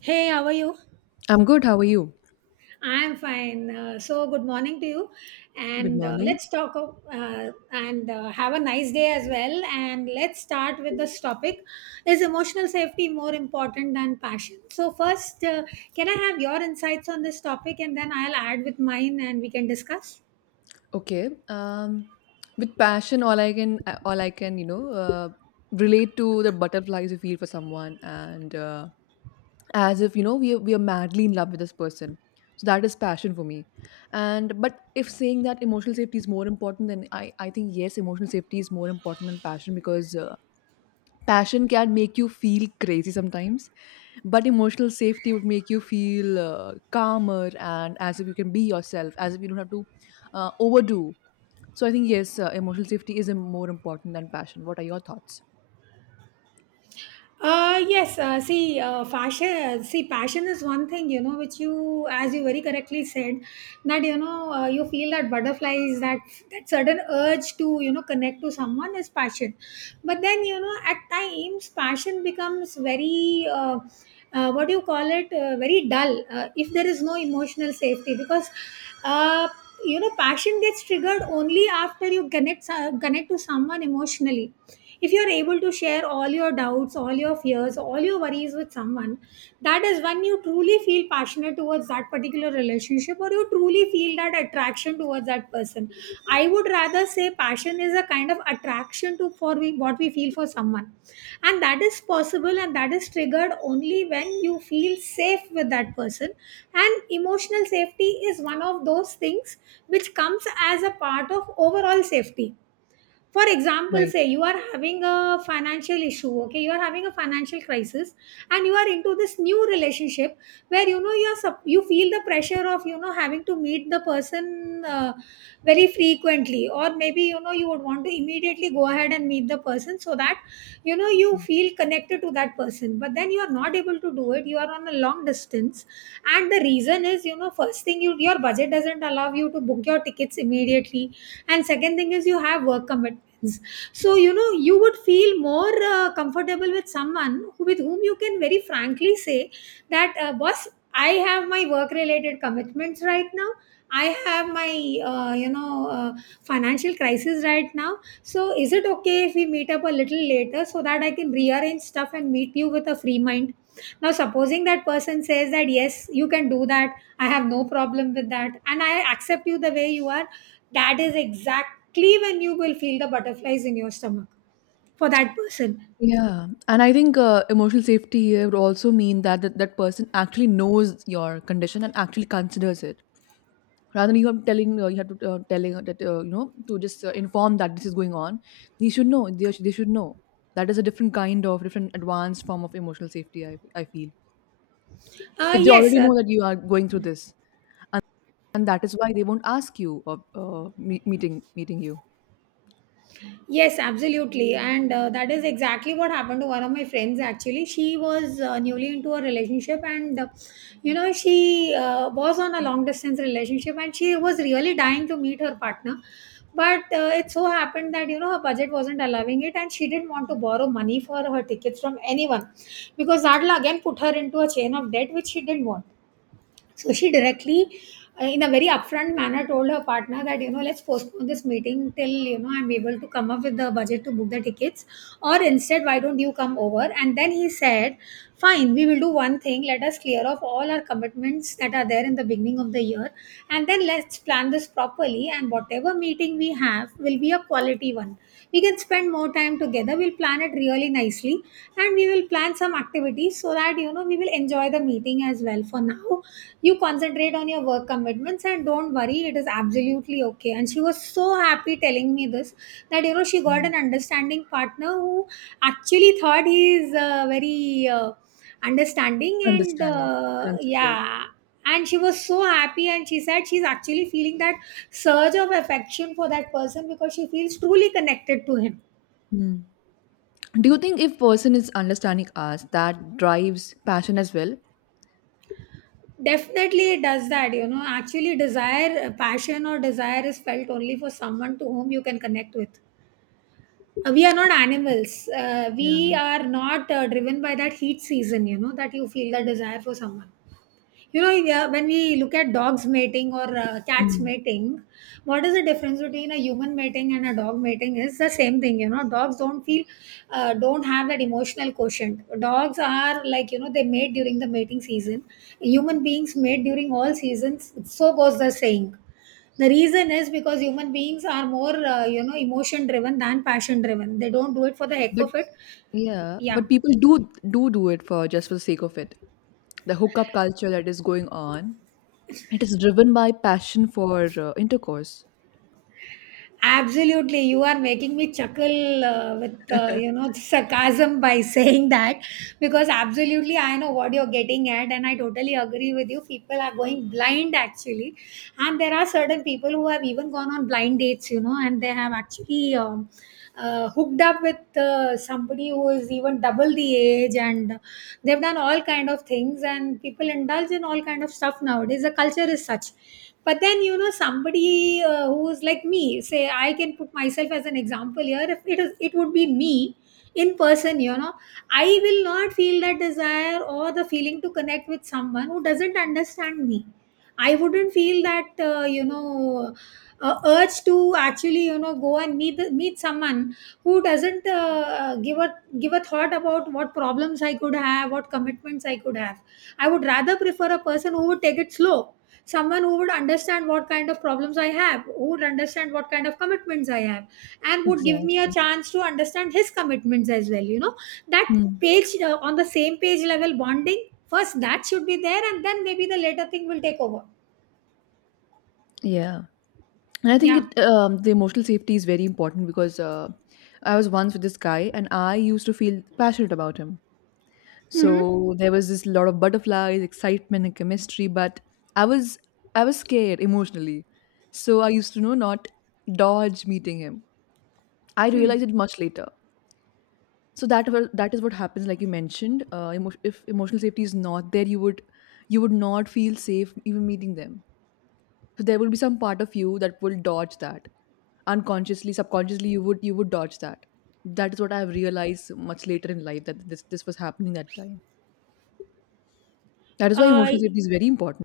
Hey, how are you? I'm good. How are you? I'm fine. Good morning to you. Good And morning. let's talk of- and have a nice day as well. And let's start with this topic. Is emotional safety more important than passion? So, first, can I have your insights on this topic and then I'll add with mine and we can discuss? Okay. With passion, all I can, relate to the butterflies you feel for someone, and as if we are madly in love with this person. So that is passion for me. And but if saying that emotional safety is more important than I think yes, emotional safety is more important than passion, because passion can make you feel crazy sometimes, but emotional safety would make you feel calmer, and as if you can be yourself, as if you don't have to overdo. So I think yes, emotional safety is more important than passion. What are your thoughts? See, passion is one thing, you know, which as you very correctly said, that you feel that butterflies, that certain urge to, you know, connect to someone is passion. But then, you know, at times, passion becomes very, what do you call it, very dull if there is no emotional safety because, uh, you know, passion gets triggered only after you connect to someone emotionally. If you are able to share all your doubts, all your fears, all your worries with someone, that is when you truly feel passionate towards that particular relationship, or you truly feel that attraction towards that person. I would rather say passion is a kind of attraction to, for we, what we feel for someone, and that is possible and that is triggered only when you feel safe with that person. And emotional safety is one of those things which comes as a part of overall safety. For example, say Right. you are having a financial issue. Okay, you are having a financial crisis and you are into this new relationship where, you know, you feel the pressure of, you know, having to meet the person very frequently, or maybe, you know, you would want to immediately go ahead and meet the person so that, you know, you feel connected to that person, but then you are not able to do it, you are on a long distance. And the reason is, you know, first thing, your budget doesn't allow you to book your tickets immediately, and second thing is you have work commitment. So, you know, you would feel more comfortable with with whom you can very frankly say that, boss, I have my work related commitments right now. I have my, uh, you know, uh, financial crisis right now. So, is it okay if we meet up a little later so that I can rearrange stuff and meet you with a free mind? Now, supposing that person says that, yes, you can do that, I have no problem with that, and I accept you the way you are, that is exactly when you will feel the butterflies in your stomach for that person. Yeah, and I think emotional safety here would also mean that that person actually knows your condition and actually considers it, rather than you have telling you have to telling her that to just inform that this is going on. They should know. They should know. That is a different kind of different advanced form of emotional safety. I feel uh, if they yes already sir. know that you are going through this, and, and that is why they won't ask you of meeting you. Yes, absolutely. And that is exactly what happened to one of my friends. Actually, she was newly into a relationship, and you know, she was on a long distance relationship and she was really dying to meet her partner. But it so happened that, you know, her budget wasn't allowing it and she didn't want to borrow money for her tickets from anyone because that will again put her into a chain of debt which she didn't want. So she directly, in a very upfront manner, told her partner that, you know, let's postpone this meeting till, you know, I'm able to come up with the budget to book the tickets. Or instead, why don't you come over? And then he said, fine, we will do one thing. Let us clear off all our commitments that are there in the beginning of the year. And then let's plan this properly. And whatever meeting we have will be a quality one. We can spend more time together. We'll plan it really nicely. And we will plan some activities so that, you know, we will enjoy the meeting as well. For now, you concentrate on your work commitments and don't worry, it is absolutely okay. And she was so happy telling me this, that, you know, she got Yeah. an understanding partner who actually thought he is very understanding, and Understanding, considerate. yeah. And she was so happy and she said she's actually feeling that surge of affection for that person because she feels truly connected to him. Do you think if person is understanding us, that drives passion as well? Definitely it does. That, you know, actually desire passion or desire is felt only for someone to whom you can connect with. We are not animals. We Yeah. are not driven by that heat season, you know, that you feel the desire for someone. You know, yeah, when we look at dogs mating or cats Mm. mating, what is the difference between a human mating and a dog mating? Is the same thing, you know. Dogs don't have that emotional quotient. Dogs are like, you know, they mate during the mating season. Human beings mate during all seasons. So goes the saying. The reason is because human beings are more, you know, emotion driven than passion driven. They don't do it for the heck But of it. Yeah, Yeah. but people do it for just for the sake of it. The hookup culture that is going on, it is driven by passion for intercourse. Absolutely, you are making me chuckle with you know, sarcasm by saying that, because absolutely I know what you're getting at, and I totally agree with you. People are going blind actually, and there are certain people who have even gone on blind dates, you know, and they have actually hooked up with somebody who is even double the age, and they've done all kind of things, and people indulge in all kind of stuff nowadays. The culture is such. But then, you know, somebody who's like me, say I can put myself as an example here, if it is, it would be me in person, you know, I will not feel that desire or the feeling to connect with someone who doesn't understand me. I wouldn't feel that urge to actually, you know, go and meet someone who doesn't give a thought about what problems I could have, what commitments I could have. I would rather prefer a person who would take it slow, someone who would understand what kind of problems I have, who would understand what kind of commitments I have, and would give me a Exactly. chance to understand his commitments as well, you know. That Mm. page On the same page level bonding first, that should be there, and then maybe the later thing will take over. Yeah. And I think Yeah. it the emotional safety is very important, because I was once with this guy and I used to feel passionate about him. Mm-hmm. So there was this lot of butterflies, excitement, and chemistry. But I was I was scared emotionally. So I used to know not dodge meeting him. I Hmm. realized it much later. So that is what happens, like you mentioned. If emotional safety is not there, you would not feel safe even meeting them. So there will be some part of you that will dodge that unconsciously, subconsciously. You would dodge that. That is what I have realized much later in life, that this was happening that time. That is why Uh, emotional safety is very important.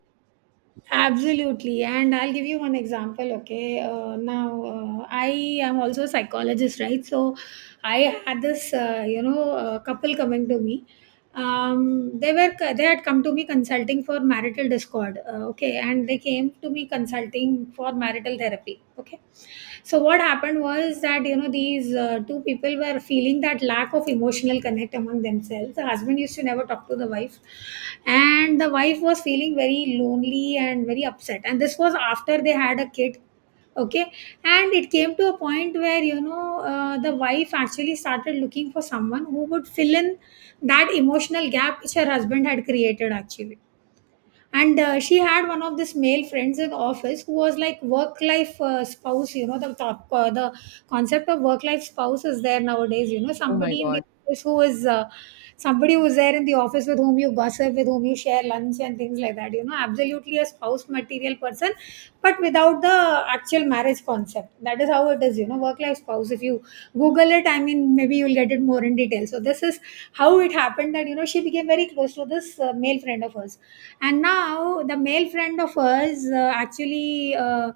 absolutely. And I'll give you one example. Okay. Now, I am also a psychologist, right? So I had this, you know, couple coming to me. They had come to me consulting for marital discord, okay, and they came to me consulting for marital therapy, okay. So what happened was that, you know, these two people were feeling that lack of emotional connect among themselves. The husband used to never talk to the wife, and the wife was feeling very lonely and very upset, and this was after they had a kid, okay. And it came to a point where, you know, the wife actually started looking for someone who would fill in that emotional gap which her husband had created, actually. And she had one of this male friends in office who was like work life spouse, you know. The the concept of work life spouse is there nowadays, you know, Oh my somebody in god. the office who is somebody who's there in the office with whom you gossip, with whom you share lunch and things like that, you know, absolutely a spouse material person, but without the actual marriage concept. That is how it is, you know, work life spouse, if you google it, I mean, maybe you'll get it more in detail. So this is how it happened that, you know, she became very close to this male friend of hers. And now the male friend of us actually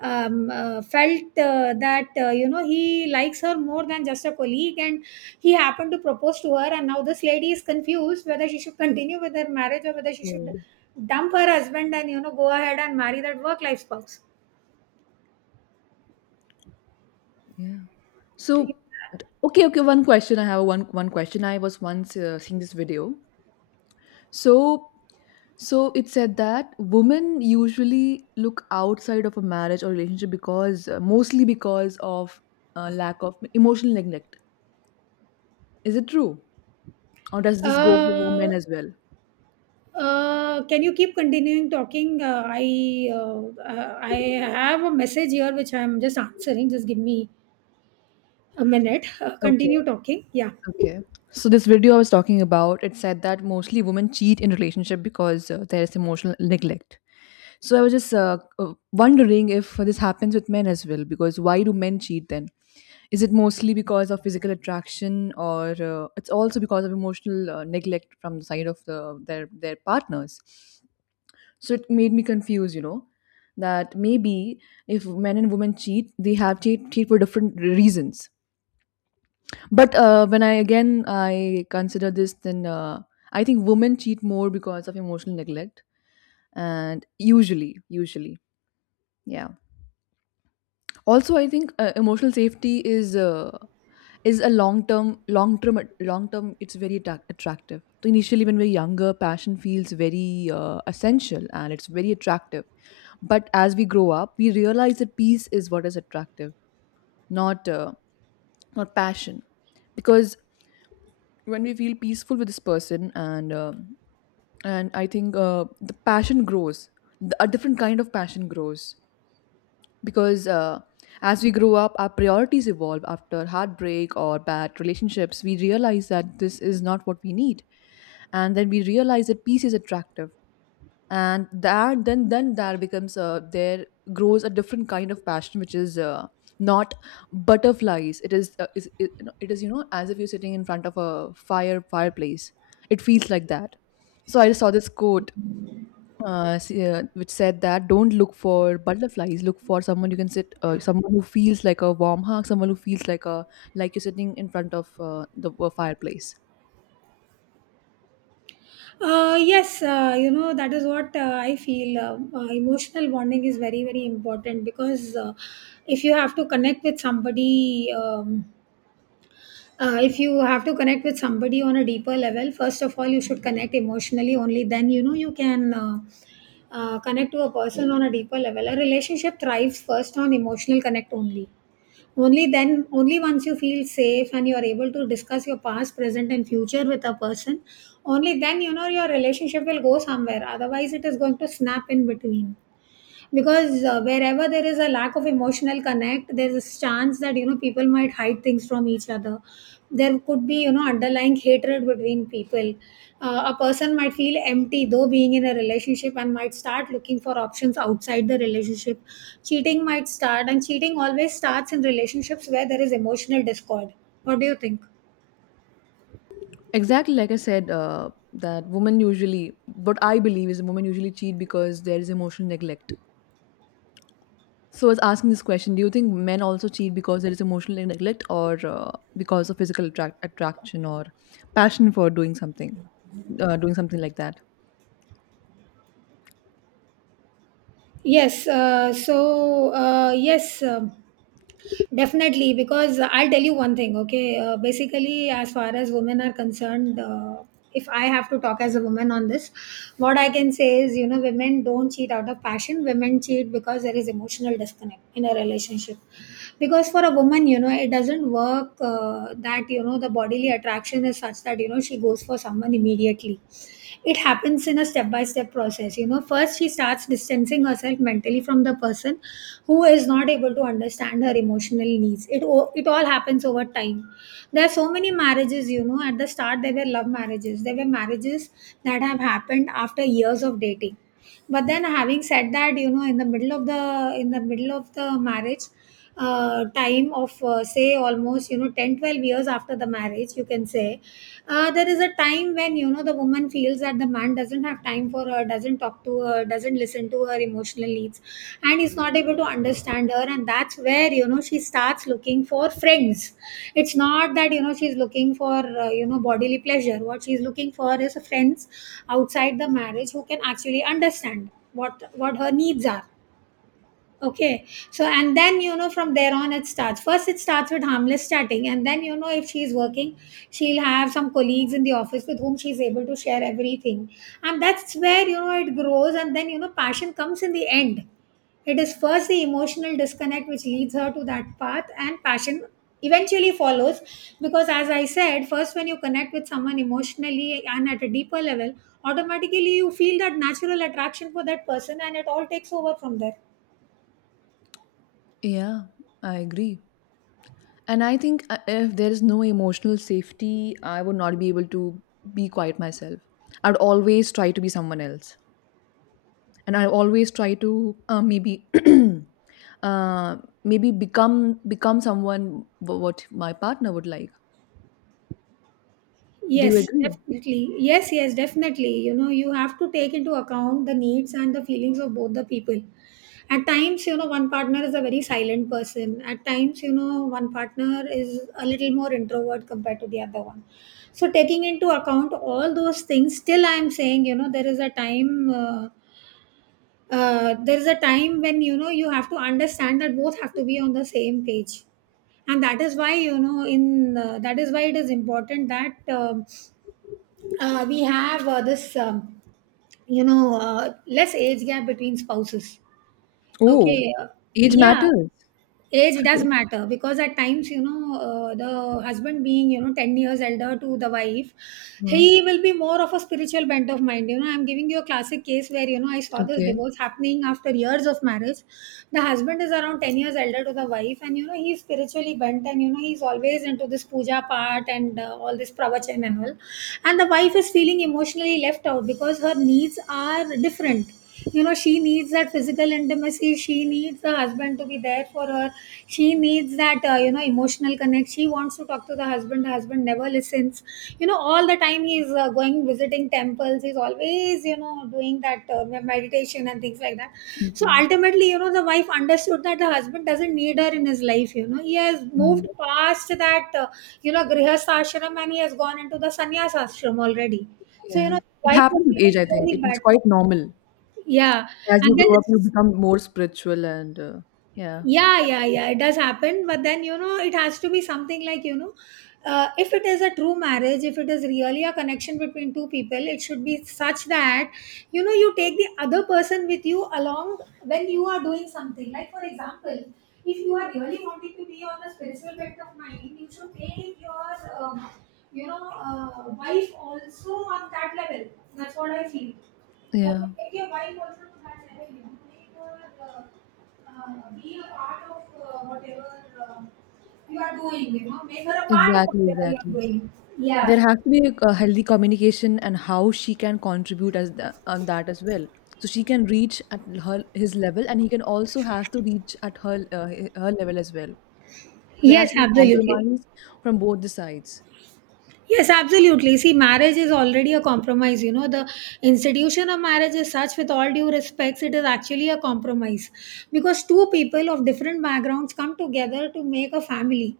felt that, you know, he likes her more than just a colleague, and he happened to propose to her, and now this lady is confused whether she should continue with her marriage or whether she should So dump her husband, and, you know, go ahead and marry that work life spouse. yeah. So okay, okay. One question I have, one question. I was once seeing this video. So so it said that women usually look outside of a marriage or relationship because mostly because of lack of emotional neglect. Is it true, or does this go for women uh, as well? Can you keep continuing talking? I have a message here which I'm just answering. Just give me a minute. Okay, Continue talking. Yeah. okay. So this video I was talking about, it said that mostly women cheat in relationship, because there is emotional neglect. So I was just wondering if this happens with men as well, because why do men cheat then? Is it mostly because of physical attraction, or it's also because of emotional neglect from the side of their partners? So it made me confused, that maybe if men and women cheat, they have cheat for different reasons. But when I again I consider this, then I think women cheat more because of emotional neglect, and usually, yeah. Also, I think emotional safety is a long term long term long term. It's very attractive. So initially, when we're younger, passion feels very essential, and it's very attractive. But as we grow up, we realize that peace is what is attractive, not uh, not passion, because when we feel peaceful with this person, and I think the passion grows. A different kind of passion grows, because as we grow up, our priorities evolve. After heartbreak or bad relationships, we realize that this is not what we need. And then we realize that peace is attractive, and that then there becomes there grows a different kind of passion which is not butterflies. It is uh, is it, no, it is, as if you're sitting in front of a fireplace. It feels like that. So I saw this quote, yeah, which said that don't look for butterflies. Look for someone you can someone who feels like a warm hug, someone who feels like you're sitting in front of the a fireplace. Yes, you know, that is what I feel. Emotional bonding is very, very important because if you have to connect with somebody, if you have to connect with somebody on a deeper level, first of all, you should connect emotionally. Only then, you know, you can. Connect to a person on a deeper level. A relationship thrives first on emotional connect only. Only then, only once you feel safe and you're able to discuss your past, present, and future with a person, only then you know your relationship will go somewhere. Otherwise, it is going to snap in between because wherever there is a lack of emotional connect, there's a chance that you know people might hide things from each other. There could be, you know, underlying hatred between people. A person might feel empty though being in a relationship and might start looking for options outside the relationship. Cheating might start, and cheating always starts in relationships where there is emotional discord. What do you think? Exactly, like I said, that women usually, what I believe is women usually cheat because there is emotional neglect. So I was asking this question: do you think men also cheat because there is emotional neglect, or because of physical attraction, or passion for doing something like that? Yes. Definitely, because I'll tell you one thing, okay? Basically, as far as women are concerned, if I have to talk as a woman on this, what I can say is, you know, women don't cheat out of passion. Women cheat because there is emotional disconnect in a relationship. Because for a woman, you know, it doesn't work that, you know, the bodily attraction is such that you know she goes for someone immediately. It happens in a step by step process. You know, first she starts distancing herself mentally from the person who is not able to understand her emotional needs. It all happens over time. There are so many marriages, you know, at the start there were love marriages, there were marriages that have happened after years of dating. But then, having said that, you know, in the middle of the marriage, time of say almost, you know, 10 12 years after the marriage, you can say there is a time when you know the woman feels that the man doesn't have time for her, doesn't talk to her, doesn't listen to her emotional needs, and is not able to understand her. And that's where, you know, she starts looking for friends. It's not that, you know, she's looking for you know, bodily pleasure. What she's looking for is friends outside the marriage who can actually understand what her needs are. Okay. So, and then, you know, from there on, it starts. First, it starts with harmless chatting. And then, you know, if she's working, she'll have some colleagues in the office with whom she's able to share everything. And that's where, you know, it grows. And then, you know, passion comes in the end. It is first the emotional disconnect which leads her to that path, and passion eventually follows. Because, as I said, first, when you connect with someone emotionally and at a deeper level, automatically you feel that natural attraction for that person, and it all takes over from there. Yeah, I agree. And I think if there is no emotional safety, I would not be able to be quiet myself. I'd always try to be someone else, and I always try to maybe. uh Maybe become someone what my partner would like. Do you Yes, agree? definitely. Yes, yes, definitely. You know, you have to take into account the needs and the feelings of both the people. At times, you know, one partner is a very silent person. At times, you know, one partner is a little more introvert compared to the other one. So, taking into account all those things, still I am saying, you know, there is a time. There is a time when you know you have to understand that both have to be on the same page, and that is why, you know, in that is why it is important that we have this less age gap between spouses. Oh, Okay. Age Yeah. matters. Age does matter because at times, you know, the husband being, you know, 10 years elder to the wife, Huh. he will be more of a spiritual bent of mind. You know, I'm giving you a classic case where, you know, I saw this Okay. divorce happening after years of marriage. The husband is around 10 years elder to the wife, and, you know, he's spiritually bent and, you know, he's always into this puja part and all this pravachan and all. And the wife is feeling emotionally left out because her needs are different. You know, she needs that physical intimacy, she needs the husband to be there for her, she needs that you know, emotional connect, she wants to talk to the husband. The husband never listens. You know, all the time he's going visiting temples, he's always, you know, doing that meditation and things like that. So Okay. ultimately, you know, the wife understood that the husband doesn't need her in his life. You know, he has Mm. moved past that you know, grihastha ashram, and he has gone into the sannyas ashram already. So, you Yeah. know, It wife was happens with age, feeling I think. really It's bad. quite normal. Yeah, As you and then grow up, you become more spiritual, and yeah. yeah, yeah, yeah, it does happen, but then you know it has to be something like, you know, if it is a true marriage, if it is really a connection between two people, it should be such that, you know, you take the other person with you along when you are doing something. Like, for example, if you are really wanting to be on the spiritual bent of mind, you should take your um, wife also on that level. That's what I feel. Okay, Yeah. take your wife also to that level, you know, make her be a part of whatever you are doing, you know, make her a part of Exactly, whatever you are exactly. doing. Yeah. There has to be a healthy communication, and how she can contribute on that as well. So she can reach at her his level, and he can also has to reach at her level as well. So there Yes, has to be absolutely. compromise from both the sides. Yes, absolutely. See, marriage is already a compromise. You know, the institution of marriage is such, with all due respects, it is actually a compromise because two people of different backgrounds come together to make a family.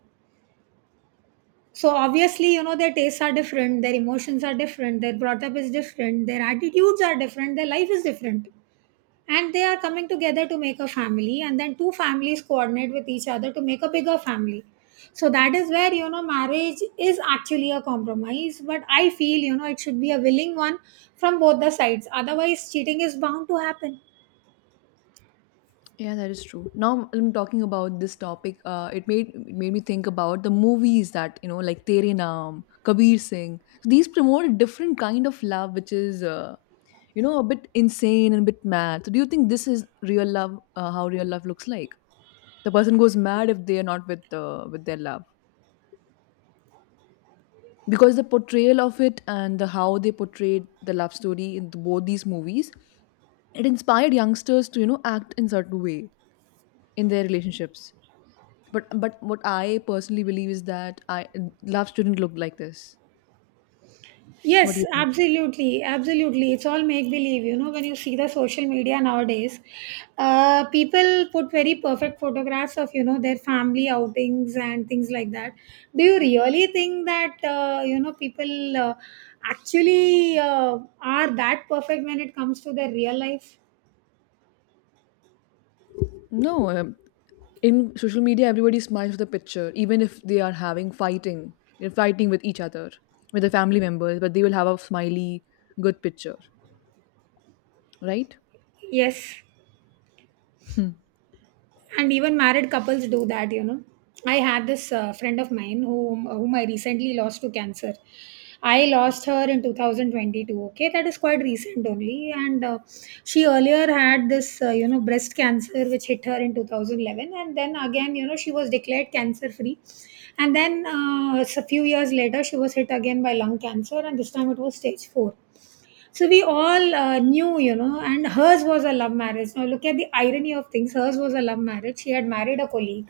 So, obviously, you know, their tastes are different, their emotions are different, their brought up is different, their attitudes are different, their life is different, and they are coming together to make a family. And then two families coordinate with each other to make a bigger family. So that is where, you know, marriage is actually a compromise, but I feel, you know, it should be a willing one from both the sides. Otherwise, cheating is bound to happen. Yeah, that is true. Now I'm talking about this topic. It made me think about the movies that like Tere Naam, Kabir Singh. So, these promote a different kind of love, which is a bit insane and a bit mad. So, do you think this is real love? How real love looks like? The person goes mad if they are not with their love, because the portrayal of it and the how they portrayed the love story in both these movies, it inspired youngsters to act in certain way in their relationships. But what I personally believe is that I love shouldn't look like this. What do Yes, you think? absolutely, absolutely. It's all make believe. You know, when you see the social media nowadays, people put very perfect photographs of, you know, their family outings and things like that. Do you really think that you know, people actually are that perfect when it comes to their real life? No, in social media, everybody smiles with a picture, even if they are they're fighting with each other, with their family members, but they will have a smiley, good picture, right? Yes. Hmm. And even married couples do that, you know. I had this friend of mine whom I recently lost to cancer. I lost her in 2022. Okay, that is quite recent only. And she earlier had this you know, breast cancer, which hit her in 2011, and then again, you know, she was declared cancer free. And then a few years later, she was hit again by lung cancer, and this time it was stage 4. So we all knew, you know. And hers was a love marriage. Now look at the irony of things. Hers was a love marriage. She had married a colleague.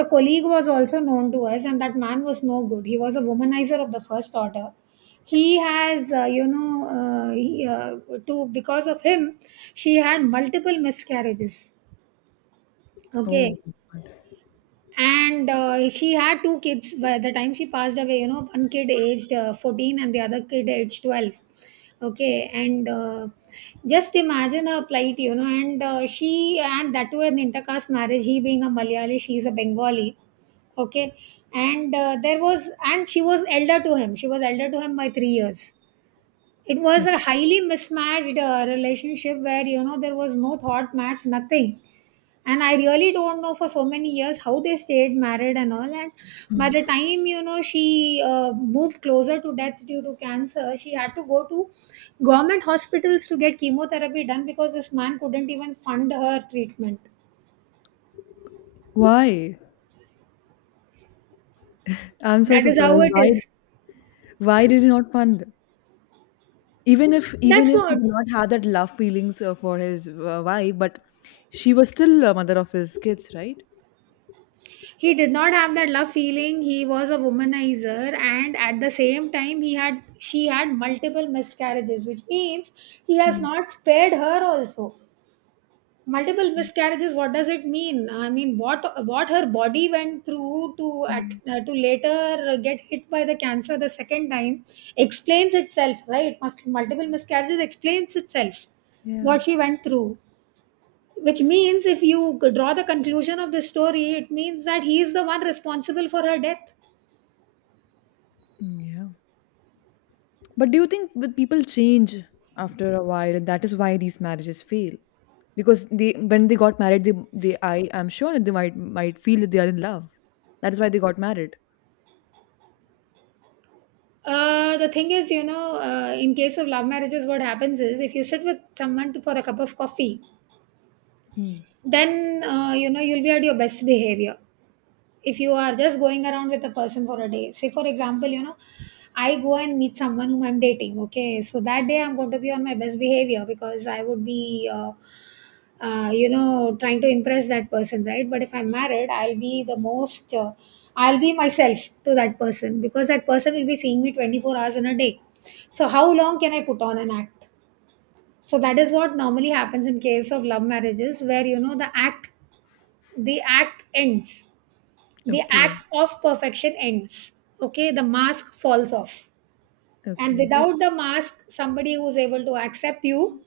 The colleague was also known to us, and that man was no good. He was a womanizer of the first order. He has, you know, he, to because of him, she had multiple miscarriages. Oh, Okay, and she had two kids by the time she passed away. You know, one kid aged 14 and the other kid aged 12. Okay, and just imagine her plight, you know. And she, and that too an intercaste marriage, he being a malayali, she is a bengali. Okay, and there was and she was elder to him, she was elder to him by 3 years. It was oh. a highly mismatched relationship where, you know, there was no thought match, nothing. And I really don't know for so many years how they stayed married and all. And by the time, you know, she moved closer to death due to cancer, she had to go to government hospitals to get chemotherapy done because this man couldn't even fund her treatment. Why? I'm so That is how surprised. it Why? is. Why did he not fund? Even if even That's if he what. did not have that love feelings for his wife, but she was still a mother of his kids, right? He did not have that love feeling, he was a womanizer, and at the same time, he had, she had multiple miscarriages, which means he has Hmm. not spared her also. Multiple miscarriages, what does it mean? I mean, what her body went through to at, Mm, uh, to later get hit by the cancer the second time explains itself, right? Multiple miscarriages explains itself, yeah. what she went through, which means if you could draw the conclusion of the story, it means that he is the one responsible for her death. Mm, yeah. But do you think with people change after a while, and that is why these marriages fail? Because they when they got married they I I'm sure that they might feel that they are in love. That is why they got married. The thing is, you know, in case of love marriages, what happens is if you sit with someone for a cup of coffee, Hmm. then you know, you'll be at your best behavior. If you are just going around with A person for a day, say for example, you know, I go and meet someone whom I'm dating. Okay, so that day I'm going to be on my best behavior because I would be you know, trying to impress that person, right? But if I'm married, I'll be the most I'll be myself to that person because that person will be seeing me 24 hours in a day. So how long can I put on an act? So that is what normally happens in case of love marriages, where, you know, the act, the act ends. The Okay. act of perfection ends. Okay, the mask falls off. And Okay. Without the mask, somebody who's able to accept you,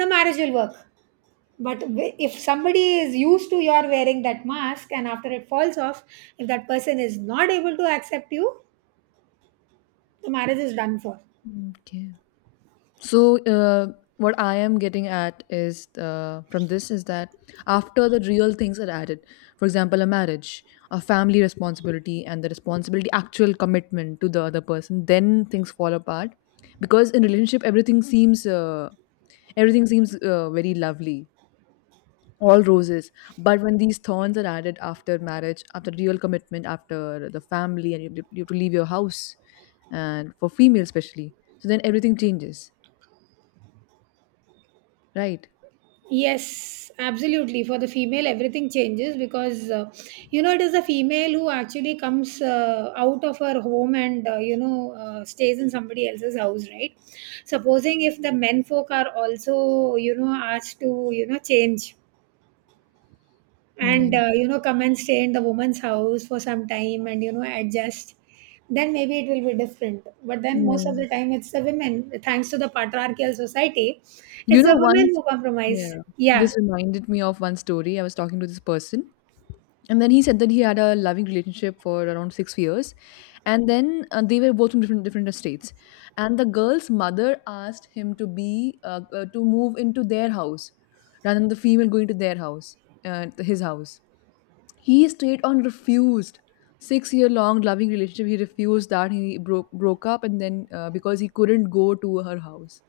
the marriage will work. But if somebody is used to your wearing that mask, and after it falls off, if that person is not able to accept you, the marriage is done for. Okay. So, what I am getting at is, from this, is that after the real things are added, for example, a marriage, a family responsibility, and the responsibility, actual commitment to the other person, then things fall apart. Because in relationship, everything seems very lovely, all roses. But when these thorns are added after marriage, after real commitment, after the family, and you have to leave your house, and for female especially, so then everything changes, right? Yes, absolutely. For the female, everything changes because you know, it is a female who actually comes out of her home and stays in somebody else's house, right? Supposing if the men folk are also, you know, asked to, you know, change and Yeah, you know, come and stay in the woman's house for some time and, you know, adjust, then maybe it will be different. But then most of the yeah. time, it's the women. Thanks to the patriarchal society, You it's know, the women once, who compromise. yeah, Yeah. this reminded me of one story. I was talking to this person, and then he said that he had a loving relationship for around 6 years, and then they were both from different estates, and the girl's mother asked him to be to move into their house, rather than the female going to their house, his house. He straight on refused. 6 year long loving relationship. He refused that. He broke up, and then because he couldn't go to her house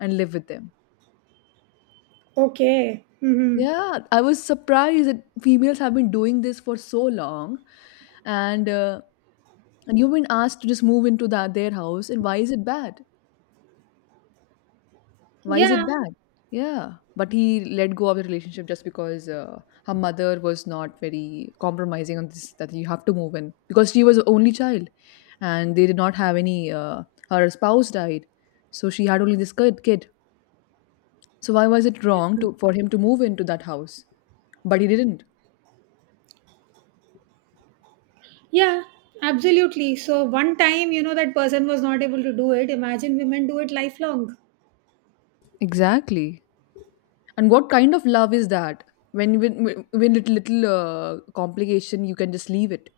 and live with them. Okay. Mm-hmm. Yeah, I was surprised that females have been doing this for so long, and uh, and you've been asked to just move into that their house, and why is it bad? Why is it Yeah. bad? Yeah, but he let go of the relationship just because her mother was not very compromising on this, that you have to move in, because she was only child, and they did not have any. Her spouse died, so she had only this kid. So why was it wrong to for him to move into that house? But he didn't. Yeah, absolutely. So one time, you know, that person was not able to do it. Imagine women do it lifelong. Exactly. And what kind of love is that? When little complication, you can just leave it.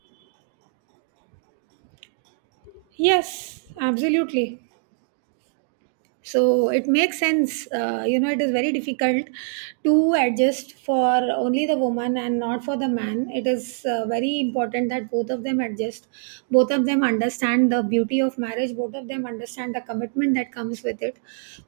Yes, absolutely. So it makes sense. You know, it is very difficult to adjust for only the woman and not for the man. It is very important that both of them adjust, both of them understand the beauty of marriage, both of them understand the commitment that comes with it,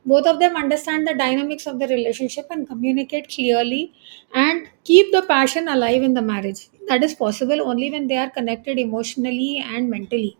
both of them understand the dynamics of the relationship and communicate clearly, and keep the passion alive in the marriage. That is possible only when they are connected emotionally and mentally.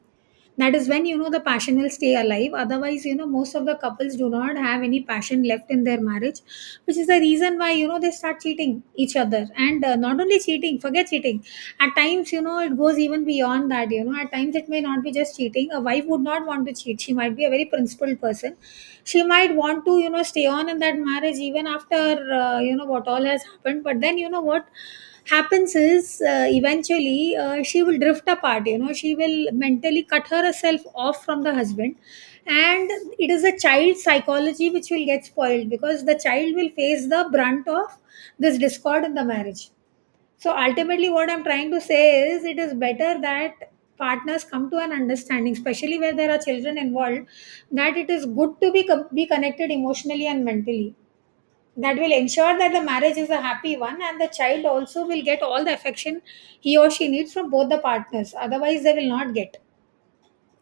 That is when, you know, the passion will stay alive. Otherwise, you know, most of the couples do not have any passion left in their marriage, which is the reason why, you know, they start cheating each other. And not only cheating, forget cheating, at times, you know, it goes even beyond that. You know, at times it may not be just cheating. A wife would not want to cheat. She might be a very principled person. She might want to, you know, stay on in that marriage even after, you know, what all has happened. But then, you know, what happens is, eventually, she will drift apart. You know, she will mentally cut herself off from the husband. And it is a child psychology which will get spoiled because the child will face the brunt of this discord in the marriage. So ultimately, what I'm trying to say is, it is better that partners come to an understanding, especially where there are children involved, that it is good to be connected emotionally and mentally. That will ensure that the marriage is a happy one, and the child also will get all the affection he or she needs from both the partners. Otherwise, they will not get.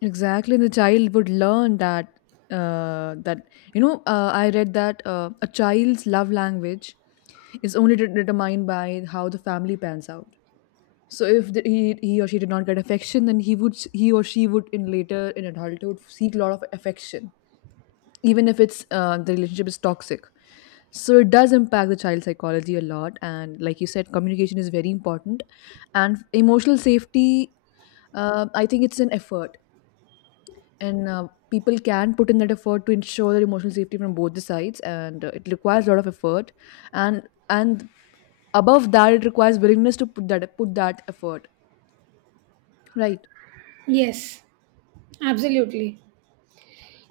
Exactly, and the child would learn that. I read that a child's love language is only determined by how the family pans out. So if he or she did not get affection, then he or she would in later in adulthood seek a lot of affection, even if it's the relationship is toxic. So it does impact the child psychology a lot, and like you said, communication is very important, and emotional safety, I think it's an effort, and people can put in that effort to ensure their emotional safety from both the sides, and it requires a lot of effort, and and above that, it requires willingness to put that effort, right? Yes, absolutely.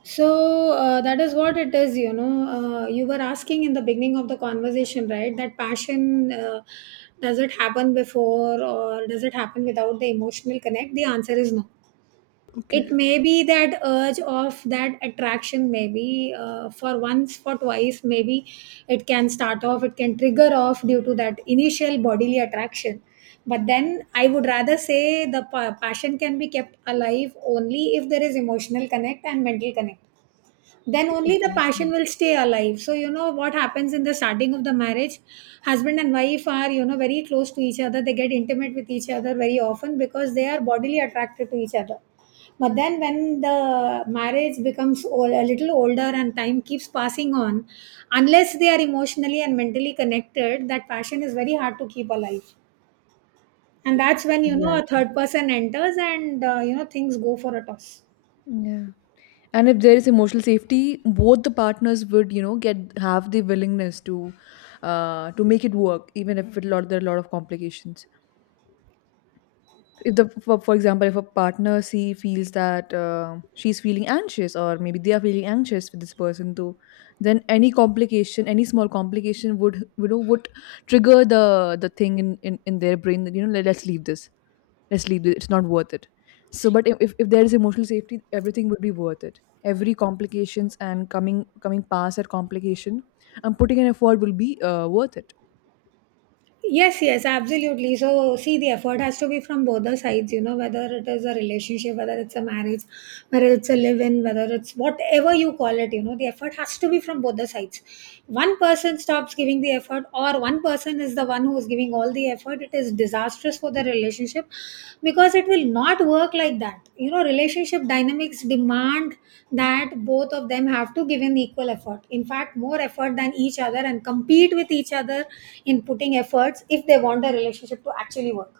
So that is what it is. You know, you were asking in the beginning of the conversation, right, that passion, does it happen before, or does it happen without the emotional connect? The answer is no. It may be that urge of that attraction, maybe, for once, for twice, maybe it can start off, it can trigger off due to that initial bodily attraction. But then I would rather say the passion can be kept alive only if there is emotional connect and mental connect. Then only the passion Exactly, will stay alive. So you know what happens in the starting of the marriage? Husband and wife are, you know, very close to each other. They get intimate with each other very often because they are bodily attracted to each other. But then when the marriage becomes old, a little older, and time keeps passing on, unless they are emotionally and mentally connected, that passion is very hard to keep alive. And that's when, you know, a exactly. third person enters, and you know, things go for a toss. Yeah. And if there is emotional safety, both the partners would you know, get have the willingness to make it work, even if it lot there are a lot of complications. If the for example, if a partner see feels that she's feeling anxious, or maybe they are feeling anxious with this person too, then any complication, any small complication would you know would trigger the thing in their brain that let's leave this, let's leave it, it's not worth it. So but if there is emotional safety, everything would be worth it. Every complications, and coming past that complication, and putting an effort will be worth it. Yes, yes, absolutely. So see, the effort has to be from both the sides, you know, whether it is a relationship, whether it's a marriage, whether it's a live in, whether it's whatever you call it, you know, the effort has to be from both the sides. One person stops giving the effort, or one person is the one who is giving all the effort, it is disastrous for the relationship, because it will not work like that. You know, relationship dynamics demand that both of them have to give an equal effort, in fact, more effort than each other, and compete with each other in putting efforts, if they want the relationship to actually work.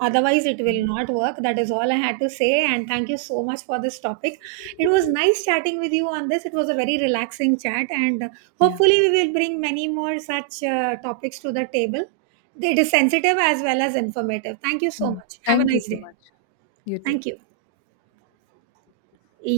Otherwise, it will Mhm. not work. That is all I had to say. And thank you so much for this topic. It was nice chatting with you on this. It was a very relaxing chat. And Yeah. hopefully we will bring many more such topics to the table. It is sensitive as well as informative. Thank you so Mm. much. Have a Thank you nice so day. much. You too. Thank you.